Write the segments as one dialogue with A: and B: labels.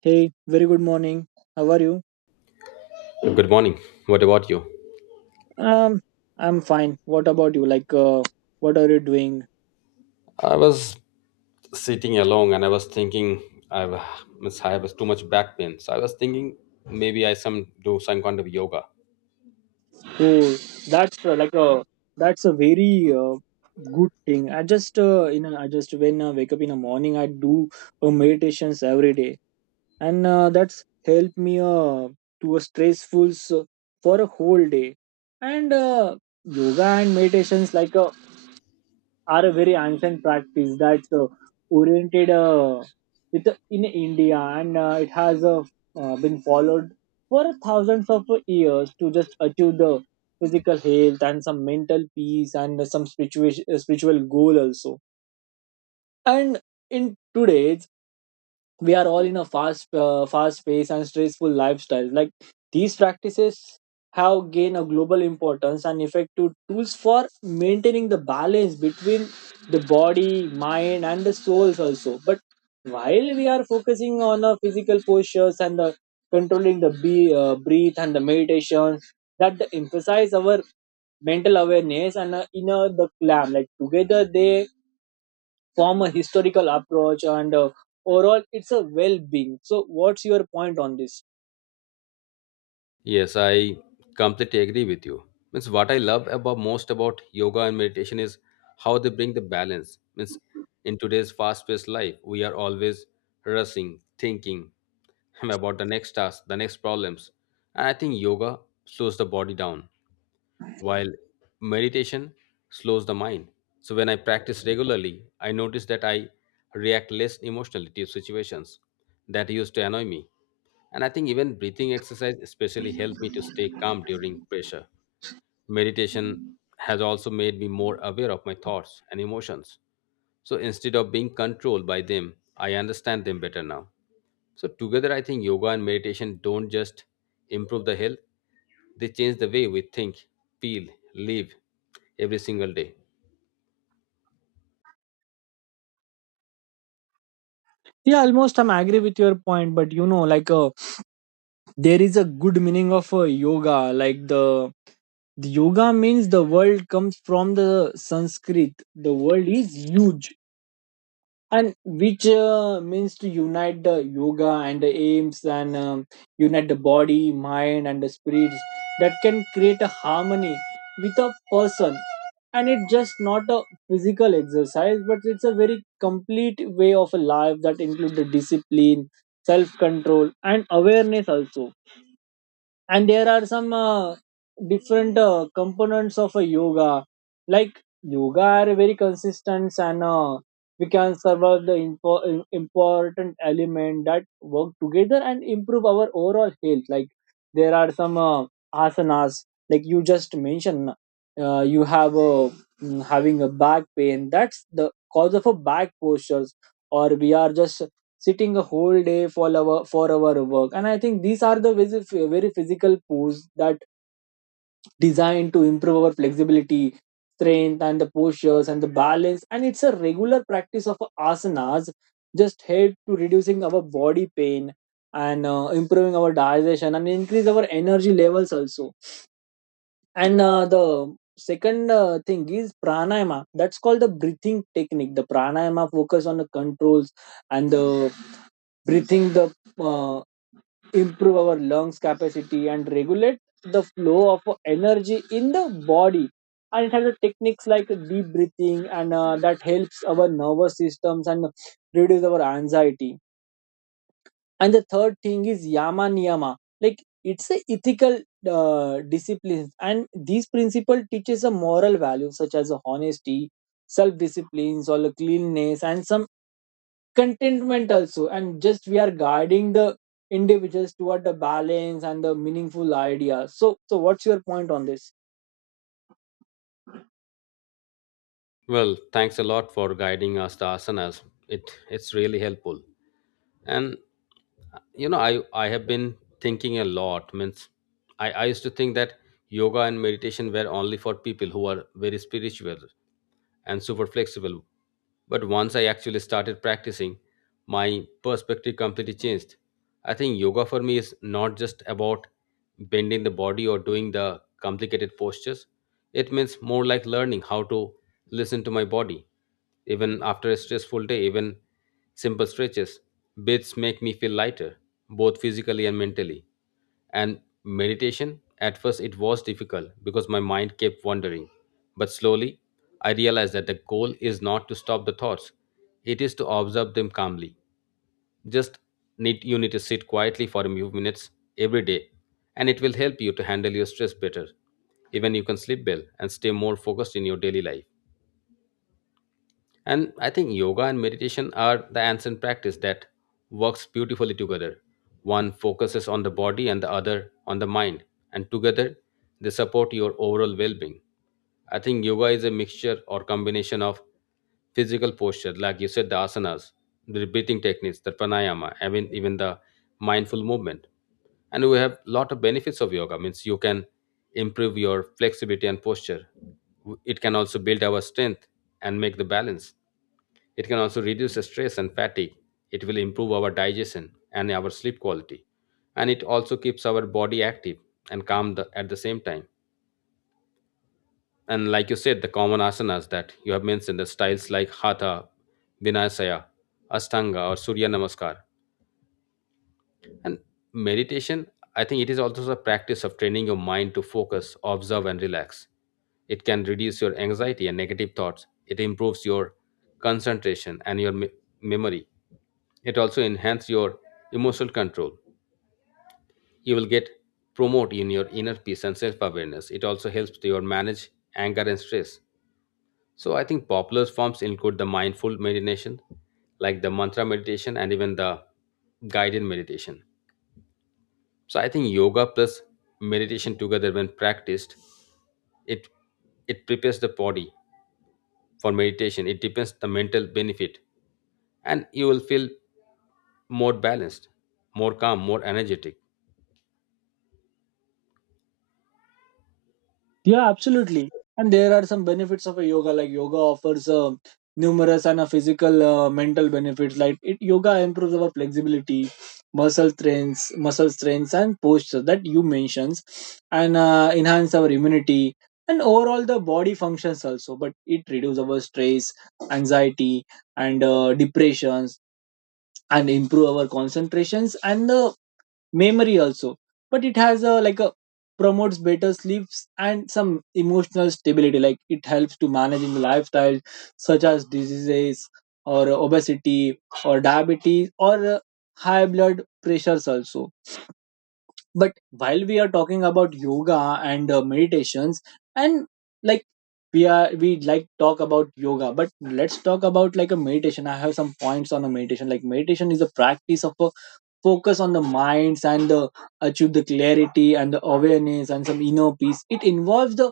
A: Hey, very good morning. How are you?
B: Good morning. What about you?
A: Um, I'm fine. What about you? What are you doing?
B: I was sitting alone and I was thinking I have too much back pain. So I was thinking maybe I some do some kind of yoga.
A: Oh, that's like a that's a very good thing. I just I just when I wake up in the morning, I do meditations every day, and that's helped me to a stressful for a whole day. And yoga and meditations like a are a very ancient practice that's oriented with in India, and it has been followed for thousands of years to just achieve the physical health and some mental peace and some spiritual spiritual goal also. And in today's we are all in a fast fast paced and stressful lifestyle like these practices have gained a global importance and effective tools for maintaining the balance between the body mind and the souls also, but while we are focusing on the physical postures and the controlling the breathe and the meditation that emphasize our mental awareness and inner the calm, like together they from a historical approach and overall it's a well-being. So what's your point on this?
B: Yes, I completely agree with you. Means what I love about most about yoga and meditation is how they bring the balance. Means in today's fast-paced life, we are always rushing, thinking about the next task, the next problems. And I think yoga slows the body down while meditation slows the mind. So when I practice regularly, I notice that I react less emotionally to situations that used to annoy me. And I think even breathing exercise especially helped me to stay calm during pressure. Meditation has also made me more aware of my thoughts and emotions. So instead of being controlled by them, I understand them better now. So together, I think yoga and meditation don't just improve the health; they change the way we think, feel, live every single day.
A: Yeah, almost I'm agree with your point, but you know there is a good meaning of yoga like the yoga means the world comes from the Sanskrit. The world is huge and which means to unite the yoga and the aims, and unite the body mind and the spirits that can create a harmony with a person. And it's just not a physical exercise, but it's a very complete way of a life that includes the discipline, self control and awareness also. And there are some different components of a yoga like yoga are very consistent, and we can survive the important element that work together and improve our overall health. Like there are some asanas, like you just mentioned you have a having a back pain. That's the cause of a back postures, or we are just sitting a whole day for our work. And I think these are the very physical pose that designed to improve our flexibility, strength and the postures and the balance. And it's a regular practice of asanas just help to reducing our body pain and improving our digestion and increase our energy levels also. And the second thing is pranayama. That's called the breathing technique. The pranayama focus on the controls and the breathing, the uh, improve our lungs capacity and regulate the flow of energy in the body. And it has the techniques like deep breathing, and that helps our nervous systems and reduce our anxiety. And the third thing is yama niyama, like it's a ethical disciplines, and these principle teaches a moral value such as a honesty, self disciplines or the cleanliness and some contentment also, and just we are guiding the individuals toward the balance and the meaningful idea. So what's your point on this?
B: Well, thanks a lot for guiding us the asanas. It it's really helpful. And you know, I have been thinking a lot. Means I used to think that yoga and meditation were only for people who are very spiritual, and super flexible. But once I actually started practicing, my perspective completely changed. I think yoga for me is not just about bending the body or doing the complicated postures. It means more like learning how to listen to my body. Even after a stressful day, even simple stretches, bits make me feel lighter, both physically and mentally. And meditation at first, it was difficult because my mind kept wandering, but slowly I realized that the goal is not to stop the thoughts, it is to observe them calmly. Just need, you need to sit quietly for a few minutes every day, and it will help you to handle your stress better. Even you can sleep well and stay more focused in your daily life. And I think yoga and meditation are the ancient practice that works beautifully together. One focuses on the body and the other on the mind, and together they support your overall well being. I think yoga is a mixture or combination of physical posture, like you said, the asanas, the breathing techniques, the pranayama, I mean, even the mindful movement. And we have lot of benefits of yoga. Means you can improve your flexibility and posture. It can also build our strength and make the balance. It can also reduce the stress and fatigue. It will improve our digestion and our sleep quality, and it also keeps our body active and calm the, at the same time. And like you said, the common asanas that you have mentioned, the styles like hatha, vinayasaya, ashtanga, or surya namaskar. And meditation, I think it is also a practice of training your mind to focus, observe, and relax. It can reduce your anxiety and negative thoughts. It improves your concentration and your memory. It also enhances your emotional control. You will get promote in your inner peace and self-awareness. It also helps to your manage anger and stress. So I think popular forms include the mindful meditation, like the mantra meditation and even the guided meditation. So I think yoga plus meditation together when practiced, it it prepares the body for meditation. It depends the mental benefit, and you will feel more balanced, more calm, more energetic.
A: Yeah, absolutely. And there are some benefits of a yoga. Like yoga offers numerous and physical, mental benefits. Yoga improves our flexibility, muscle strengths, and posture that you mentions, and enhance our immunity and overall the body functions also. But it reduces our stress, anxiety, and depressions, and improve our concentrations and the memory also, but it has a promotes better sleeps and some emotional stability, like it helps to managing lifestyle such as diseases or obesity or diabetes or high blood pressures also. But while we are talking about yoga and meditations and like we like talk about yoga, but let's talk about like a meditation. I have some points on a meditation. Like meditation is a practice of a focus on the minds and the achieve the clarity and the awareness and some inner peace. It involves the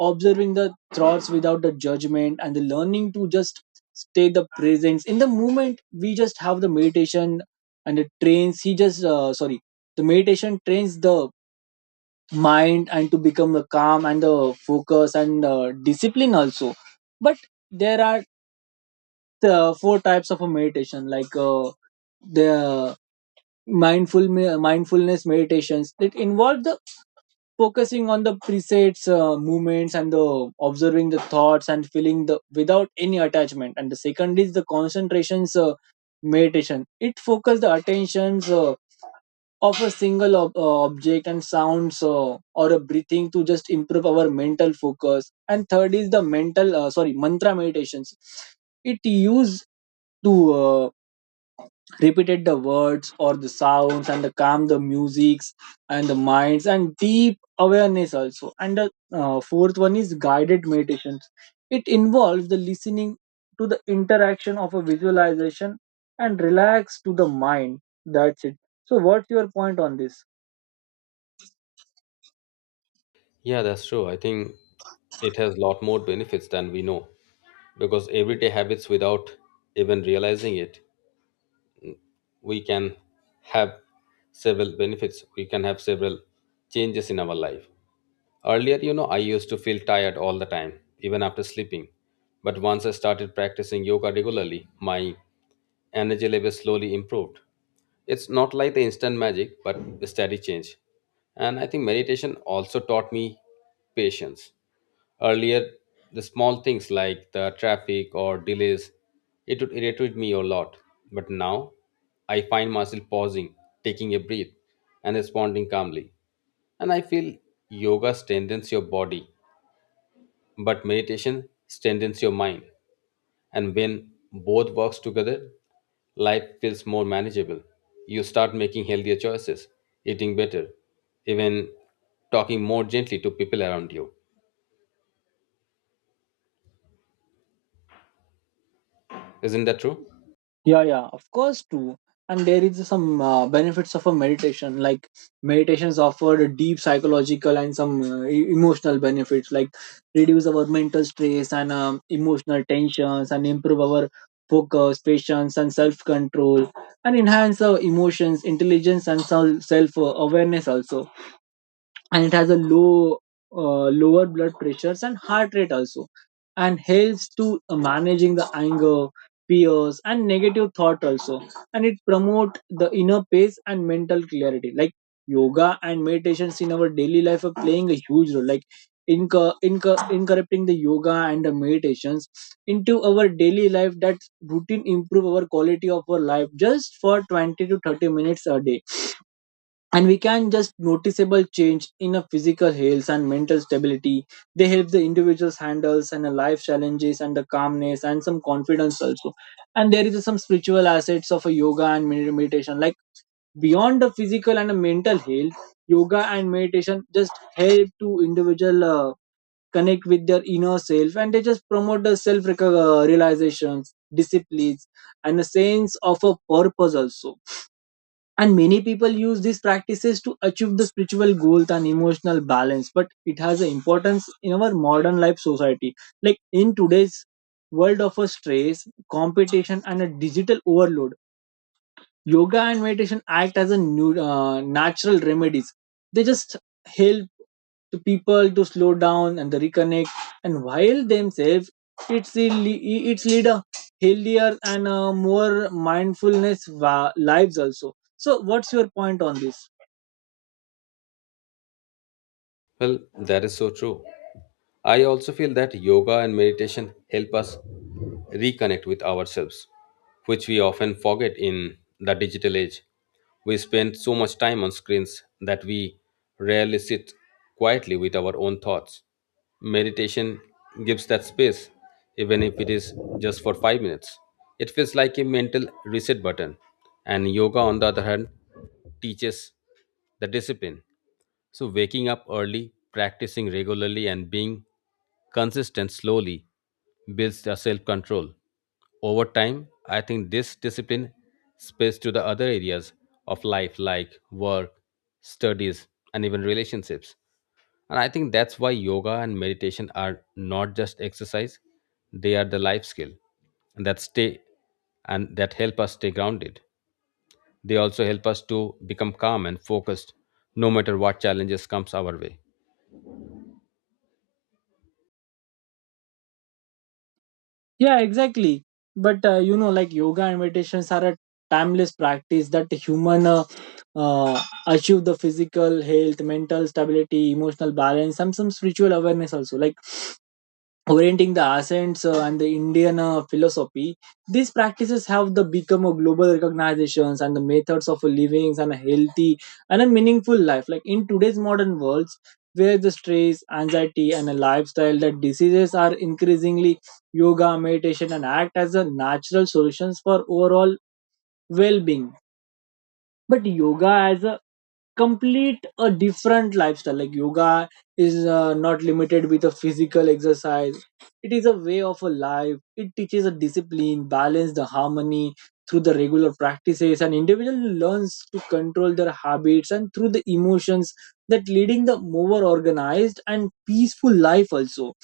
A: observing the thoughts without the judgment, and the learning to just stay the presence in the moment. We just have the meditation, and the trains he just sorry the meditation trains the mind and to become the calm and the focus and discipline also. But there are four types of a meditation, like the mindfulness meditations that involve the focusing on the presets movements and the observing the thoughts and feeling the without any attachment. And the second is the concentrations meditation. It focuses the attentions of a single object and sounds or a breathing to just improve our mental focus. And third is the mental sorry mantra meditations. It used to uh, repeat the words or the sounds and the calm the musics and the minds and deep awareness also. And the fourth one is guided meditations. It involves the listening to the interaction of a visualization and relax to the mind. That's it. So what's your point on this?
B: Yeah, that's true. I think it has a lot more benefits than we know, because everyday habits without even realizing it, we can have several benefits. We can have several changes in our life. Earlier, you know, I used to feel tired all the time, even after sleeping. But once I started practicing yoga regularly, my energy levels slowly improved. It's not like the instant magic, but a steady change. And I think meditation also taught me patience. Earlier, the small things like the traffic or delays, it would irritate me a lot. But now, I find myself pausing, taking a breath, and responding calmly. And I feel yoga strengthens your body, but meditation strengthens your mind. And when both works together, life feels more manageable. You start making healthier choices, eating better, even talking more gently to people around you. Isn't that true?
A: Yeah, yeah, of course too. And there is some benefits of a meditation. Like meditations offer deep psychological and some emotional benefits, like reduce our mental stress and emotional tensions, and improve our focus, patience and self control, and enhance our emotions intelligence and self awareness also. And it has a lower blood pressures and heart rate also, and helps to managing the anger, fears and negative thought also. And it promote the inner peace and mental clarity. Like yoga and meditations in our daily life are playing a huge role, like incorporating the yoga and the meditations into our daily life that routine improve our quality of our life just for 20 to 30 minutes a day, and we can just noticeable change in a physical health and mental stability. They help the individuals handles and a life challenges and the calmness and some confidence also. And there is some spiritual assets of a yoga and meditation. Like beyond the physical and the mental health, yoga and meditation just help to individual connect with their inner self, and they just promote the self realizations, disciplines and a sense of a purpose also. And many people use these practices to achieve the spiritual goals and emotional balance, but it has an importance in our modern life society. Like in today's world of a stress, competition, and a digital overload, yoga and meditation act as a new natural remedies. They just help to people to slow down and the reconnect and while themselves. It's really it's lead a healthier and more mindfulness lives also. So what's your point on this?
B: Well, that is so true. I also feel that yoga and meditation help us reconnect with ourselves, which we often forget in the digital age. We spend so much time on screens that we rarely sit quietly with our own thoughts. Meditation gives that space, even if it is just for 5 minutes. It feels like a mental reset button, and yoga, on the other hand, teaches the discipline. So, waking up early, practicing regularly, and being consistent slowly builds the self control. Over time, I think this discipline spills to the other areas of life like work, studies, and even relationships. And I think that's why yoga and meditation are not just exercise, they are the life skill and that stay and that help us stay grounded. They also help us to become calm and focused no matter what challenges comes our way.
A: Yeah, exactly. But you know, like yoga and meditations are a timeless practice that human uh, achieve the physical health, mental stability, emotional balance and some spiritual awareness also, like orienting the Ascents and the Indian philosophy, these practices have the become a global recognitions and the methods of living and a healthy and a meaningful life. Like in today's modern worlds, where the stress, anxiety, and a lifestyle that diseases are increasingly, yoga, meditation, and act as a natural solutions for overall well-being. But yoga as a complete a different lifestyle, like yoga is not limited with a physical exercise. It is a way of a life. It teaches a discipline, balance, the harmony. Through the regular practices and individual learns to control their habits and through the emotions, that leading the more organized and peaceful life also.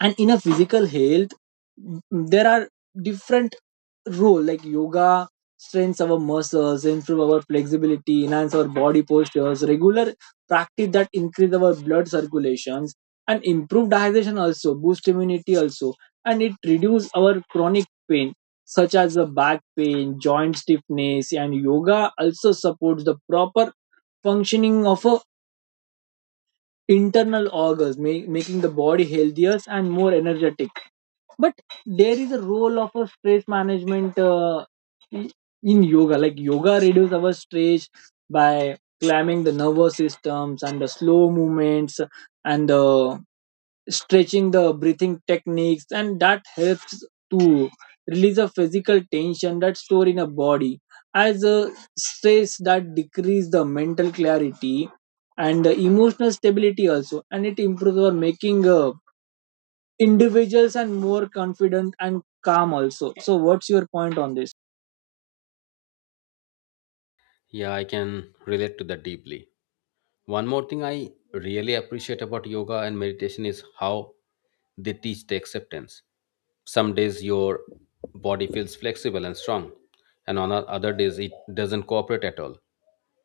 A: And in a physical health, there are different role, like yoga strengthens our muscles, improve our flexibility, enhance our body postures. Regular practice that increase our blood circulations and improve digestion also, boost immunity also, and it reduce our chronic pain such as the back pain, joint stiffness. And yoga also supports the proper functioning of a internal organs, making the body healthier and more energetic. But there is a role of a stress management in yoga, like yoga reduces our stress by climbing the nervous systems and the slow movements and the stretching the breathing techniques, and that helps to release a physical tension that's stored in a body as a stress, that decrease the mental clarity and the emotional stability also. And it improves our making individuals and more confident and calm also. So what's your point on this?
B: Yeah, I can relate to that deeply. One more thing I really appreciate about yoga and meditation is how they teach the acceptance. Some days your body feels flexible and strong, and on other days it doesn't cooperate at all.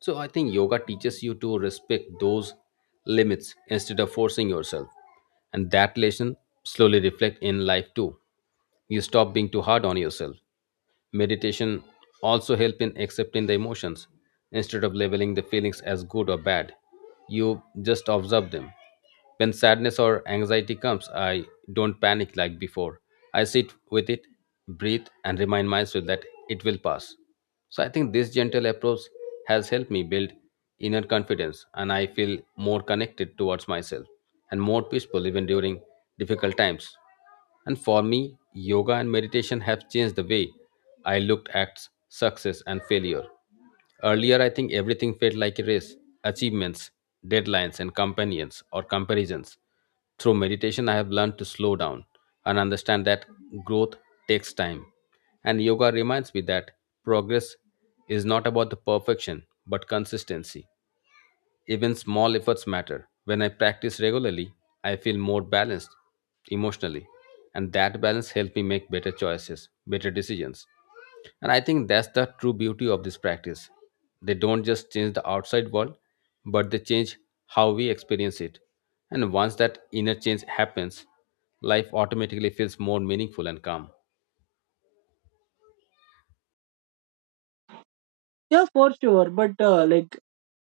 B: So I think yoga teaches you to respect those limits instead of forcing yourself. And that lesson slowly reflect in life too. You stop being too hard on yourself. Meditation also help in accepting the emotions instead of labeling the feelings as good or bad. You just observe them. When sadness or anxiety comes, I don't panic like before. I sit with it, breathe, and remind myself that it will pass. So I think this gentle approach has helped me build inner confidence, and I feel more connected towards myself and more peaceful even during difficult times. And for me, yoga and meditation have changed the way I looked at success and failure. Earlier, I think everything felt like a race, achievements, deadlines, and companions or comparisons. Through meditation, I have learned to slow down and understand that growth takes time. And yoga reminds me that progress is not about the perfection, but consistency. Even small efforts matter. When I practice regularly, I feel more balanced emotionally, and that balance helps me make better choices, better decisions. And I think that's the true beauty of this practice. They don't just change the outside world, but they change how we experience it. And once that inner change happens, life automatically feels more meaningful and calm.
A: Yeah, for sure. But like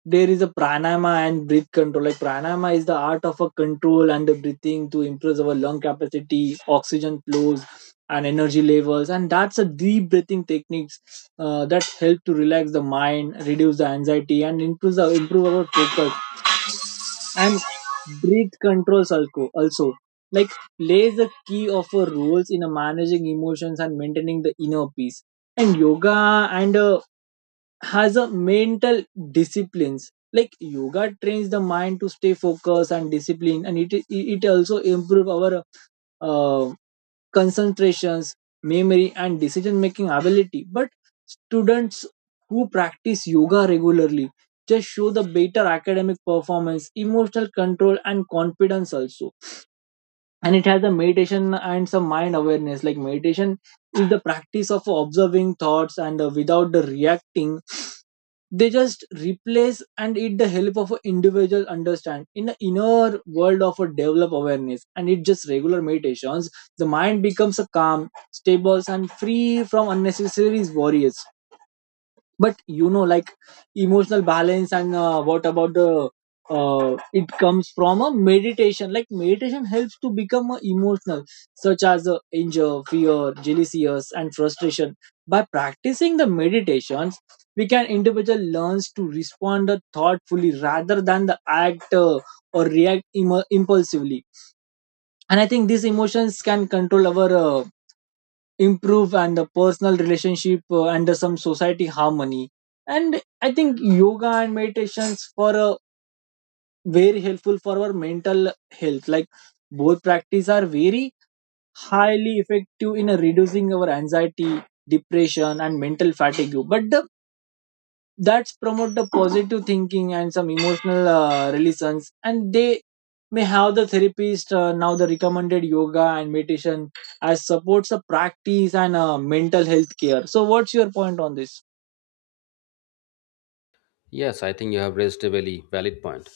A: there is a pranayama and breath control. Like pranayama is the art of a control and the breathing to improve our lung capacity, oxygen flows and energy levels, and that's a deep breathing techniques that help to relax the mind, reduce the anxiety and improve our focus and breath controls also, like plays the key of a roles in a managing emotions and maintaining the inner peace. And yoga and Has a mental disciplines like yoga trains the mind to stay focused and disciplined, and it also improve our uh, concentrations, memory, and decision making ability. But students who practice yoga regularly just show the better academic performance, emotional control, and confidence also. And it has a meditation and some mind awareness. Like meditation is the practice of observing thoughts, and without the reacting they just replace, and it the help of an individual understand in the inner world of a develop awareness. And it just regular meditations the mind becomes a calm stable and free from unnecessary worries. But you know like emotional balance and what about the it comes from a meditation. Like meditation helps to become emotional, such as anger, fear, jealousies, and frustration. By practicing the meditations, we can individual learns to respond thoughtfully rather than the act or react impulsively. And I think these emotions can control our improve and the personal relationship, and the some society harmony. And I think yoga and meditations for very helpful for our mental health. Like both practice are very highly effective in reducing our anxiety, depression, and mental fatigue. But the that's promote the positive thinking and some emotional relations, and they may have the therapist. Now the recommended yoga and meditation as supports a practice and mental health care. So what's your point on this?
B: Yes, I think you have raised a very valid point.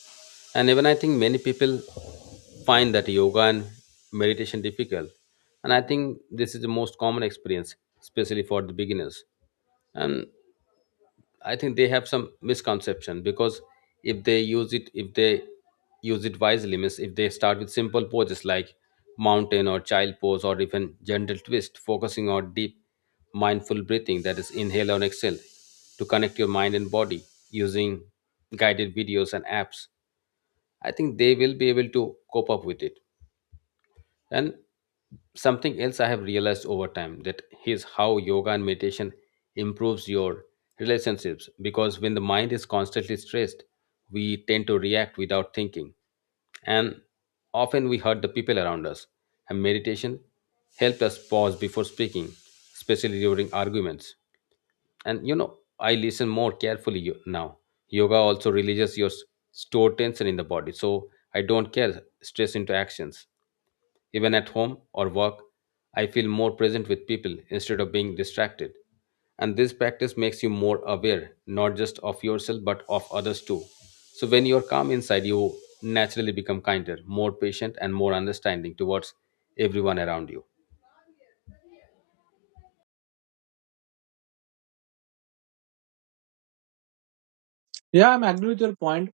B: And even I think many people find that yoga and meditation difficult. And I think this is the most common experience, especially for the beginners. And I think they have some misconception because if they use it wisely, means if they start with simple poses like mountain or child pose or even gentle twist, focusing on deep mindful breathing, that is inhale and exhale to connect your mind and body using guided videos and apps, I think they will be able to cope up with it. And something else I have realized over time, that is how yoga and meditation improves your relationships, because when the mind is constantly stressed, we tend to react without thinking and often we hurt the people around us. And meditation helped us pause before speaking, especially during arguments. And you know, I listen more carefully now. Yoga also releases your stored tension in the body, so I don't care stress into actions. Even at home or work, I feel more present with people instead of being distracted. And this practice makes you more aware, not just of yourself, but of others too. So when you're calm inside, you naturally become kinder, more patient, and more understanding towards everyone around you.
A: Yeah, I'm agree with your point,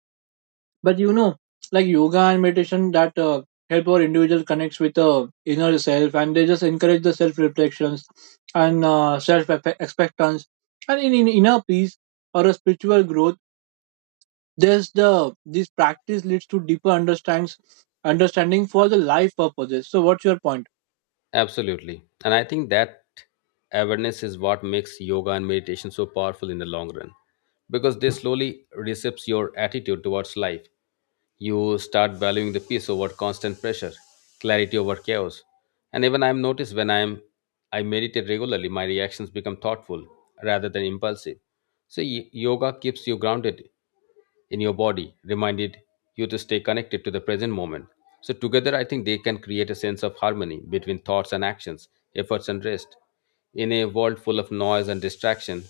A: but you know, like yoga and meditation that help our individual connects with inner self, and they just encourage the self reflections and self expectance and in inner peace or a spiritual growth. There's the this practice leads to deeper understands understanding for the life purposes. So what's your point?
B: Absolutely. And I think that awareness is what makes yoga and meditation so powerful in the long run, because they slowly reshapes your attitude towards life. You start valuing the peace over constant pressure, clarity over chaos. And even I've noticed when I meditate regularly, my reactions become thoughtful rather than impulsive. So yoga keeps you grounded in your body, reminded you to stay connected to the present moment. So, together, I think they can create a sense of harmony between thoughts and actions, efforts and rest. In a world full of noise and distraction,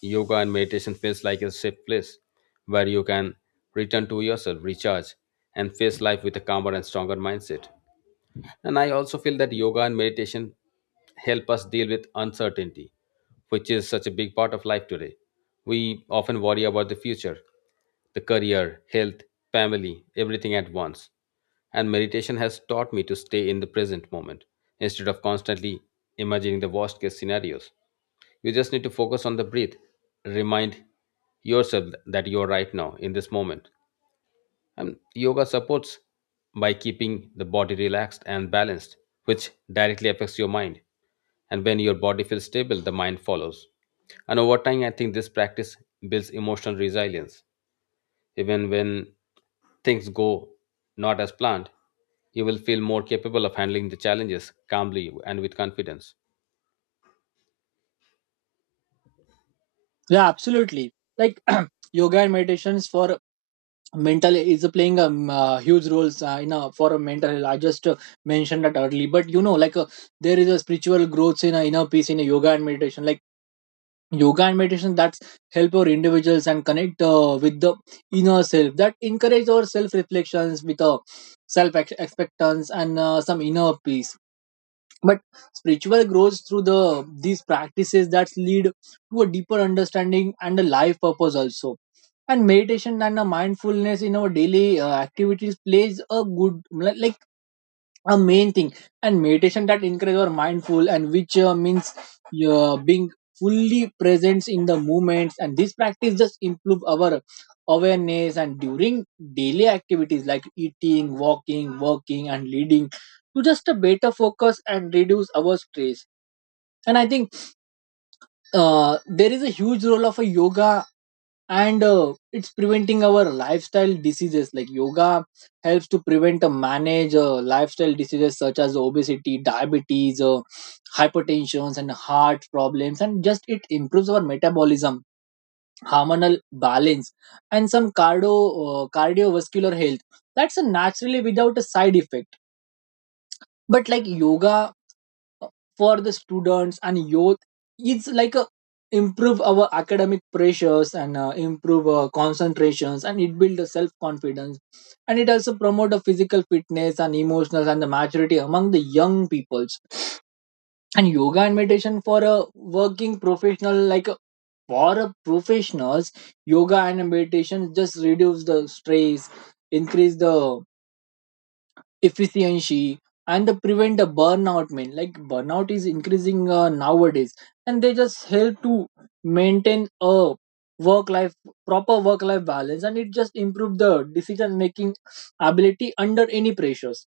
B: yoga and meditation feels like a safe place where you can return to yourself, recharge, and face life with a calmer and stronger mindset. And I also feel that yoga and meditation help us deal with uncertainty, which is such a big part of life today. We often worry about the future, the career, health, family, everything at once. And meditation has taught me to stay in the present moment instead of constantly imagining the worst case scenarios. You just need to focus on the breath. Remind yourself that you are right now in this moment, and yoga supports by keeping the body relaxed and balanced, which directly affects your mind. And when your body feels stable, the mind follows. And over time, I think this practice builds emotional resilience. Even when things go not as planned, you will feel more capable of handling the challenges calmly and with confidence.
A: Yeah, absolutely. Like yoga and meditations for mental is playing a huge roles in a for a mental health. I just mentioned that early, but you know, like there is a spiritual growth in a inner peace in a yoga and meditation. Like yoga and meditation that's help our individuals and connect with the inner self that encourage our self reflections with a self expectance and some inner peace, but spiritual grows through the these practices that lead to a deeper understanding and a life purpose also. And meditation and a mindfulness in our daily activities plays a good, like a main thing. And meditation that encourage our mindful and which means being fully present in the moments, and this practice just improve our awareness and during daily activities like eating, walking, working, and leading to just a better focus and reduce our stress. And I think there is a huge role of a yoga, and it's preventing our lifestyle diseases. Like yoga helps to prevent and manage lifestyle diseases such as obesity, diabetes, hypertension, and heart problems, and just it improves our metabolism, hormonal balance, and some cardiovascular health. That's a naturally without a side effect. But like yoga for the students and youth, it's like a improve our academic pressures and improve concentrations, and it build a self confidence, and it also promote a physical fitness and emotional and the maturity among the young peoples. And yoga and meditation for a working professional, like for a professionals, yoga and meditation just reduce the stress, increase the efficiency, and the prevent the burnout, man. Like burnout is increasing nowadays, and they just help to maintain a work life proper work life balance, and it just improve the decision making ability under any pressures.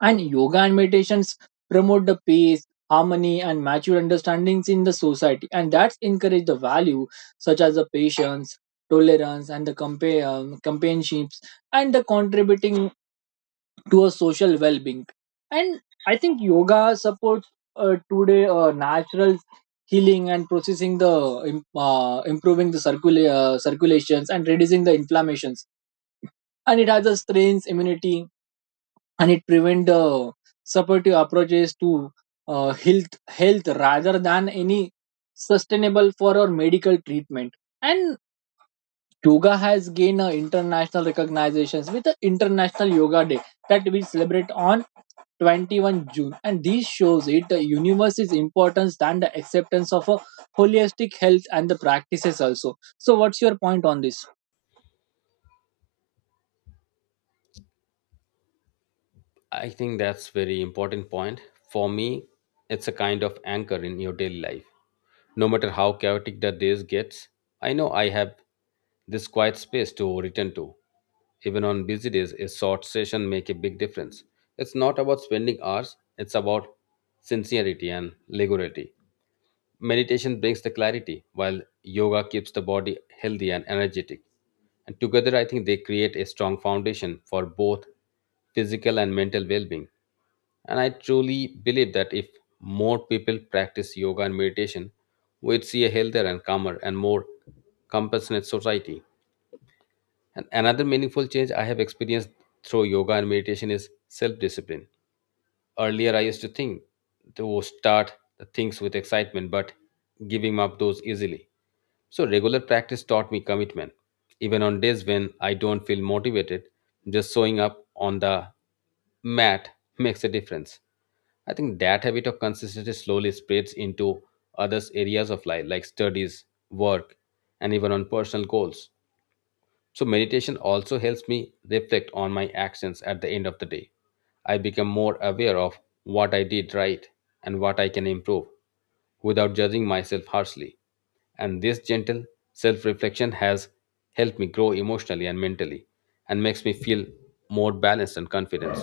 A: And yoga and meditations promote the peace, harmony, and mature understandings in the society, and that's encourage the value such as the patience, tolerance, and the companionships and the contributing to a social well-being. And I think yoga supports today natural healing and processing the improving the circulations and reducing the inflammations, and it has a strength immunity, and it prevent the supportive approaches to uh, health health rather than any sustainable for our medical treatment. And yoga has gained international recognitions with the International Yoga Day that we celebrate on 21st June. And this shows it the universe's importance and the acceptance of a holistic health and the practices also. So, what's your point on this?
B: I think that's very important point. For me, it's a kind of anchor in your daily life. No matter how chaotic the days gets, I know I have this quiet space to return to. Even on busy days, a short session make a big difference. It's not about spending hours, it's about sincerity and regularity. Meditation brings the clarity, while yoga keeps the body healthy and energetic. And together, I think they create a strong foundation for both physical and mental well being. And I truly believe that if more people practice yoga and meditation, we'd see a healthier and calmer and more compassionate society. And another meaningful change I have experienced through yoga and meditation is self discipline. Earlier, I used to think to start things with excitement, but giving up those easily. So, regular practice taught me commitment. Even on days when I don't feel motivated, just showing up on the mat makes a difference. I think that habit of consistency slowly spreads into other areas of life, like studies, work, and even on personal goals. So, meditation also helps me reflect on my actions at the end of the day. I become more aware of what I did right and what I can improve without judging myself harshly. And this gentle self reflection has helped me grow emotionally and mentally, and makes me feel more balanced and confident.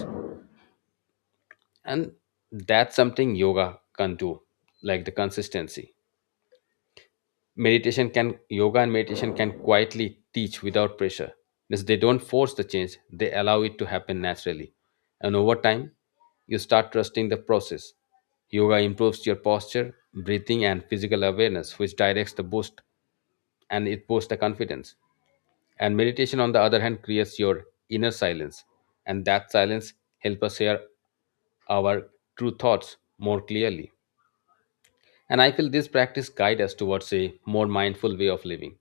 B: And that's something yoga can do, like the consistency meditation can, yoga and meditation can quietly teach without pressure, because they don't force the change, they allow it to happen naturally. And over time, you start trusting the process. Yoga improves your posture, breathing, and physical awareness, which directs the boost, and it boosts the confidence. And meditation, on the other hand, creates your inner silence, and that silence helps us hear our true thoughts more clearly. And I feel this practice guides us towards a more mindful way of living,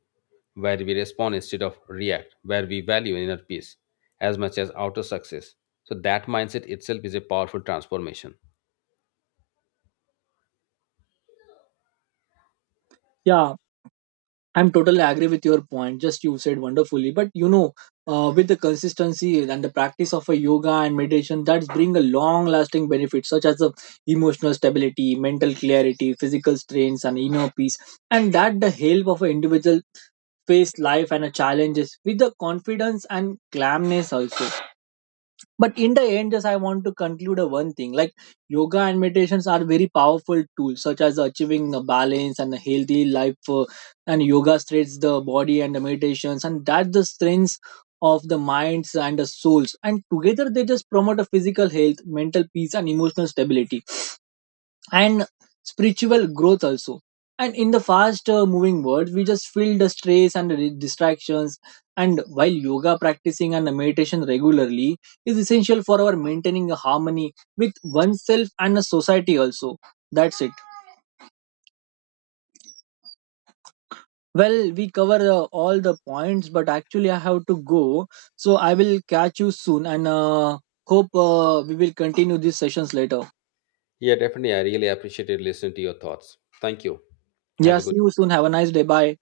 B: where we respond instead of react, where we value inner peace as much as outer success. So that mindset itself is a powerful transformation.
A: Yeah, I'm totally agree with your point. Just you said wonderfully, but you know, with the consistency and the practice of a yoga and meditation, that's bring a long-lasting benefit, such as the emotional stability, mental clarity, physical strength, and inner peace, and that the help of an individual face life and a challenges with the confidence and calmness also. But in the end, just I want to conclude a one thing. Like yoga and meditations are very powerful tools such as achieving a balance and a healthy life. And yoga strengthens the body, and the meditations and that the strengths of the minds and the souls, and together they just promote a physical health, mental peace, and emotional stability, and spiritual growth also. And in the fast moving world, we just feel the stress and the distractions, and while yoga practicing and meditation regularly is essential for our maintaining a harmony with oneself and a society also. That's it. Well, we cover all the points, but actually I have to go, so I will catch you soon, and hope we will continue these sessions later.
B: Yeah, definitely. I really appreciated listening to your thoughts. Thank you. Have
A: Yeah,
B: a
A: see
B: good
A: you soon. Have a nice day. Bye.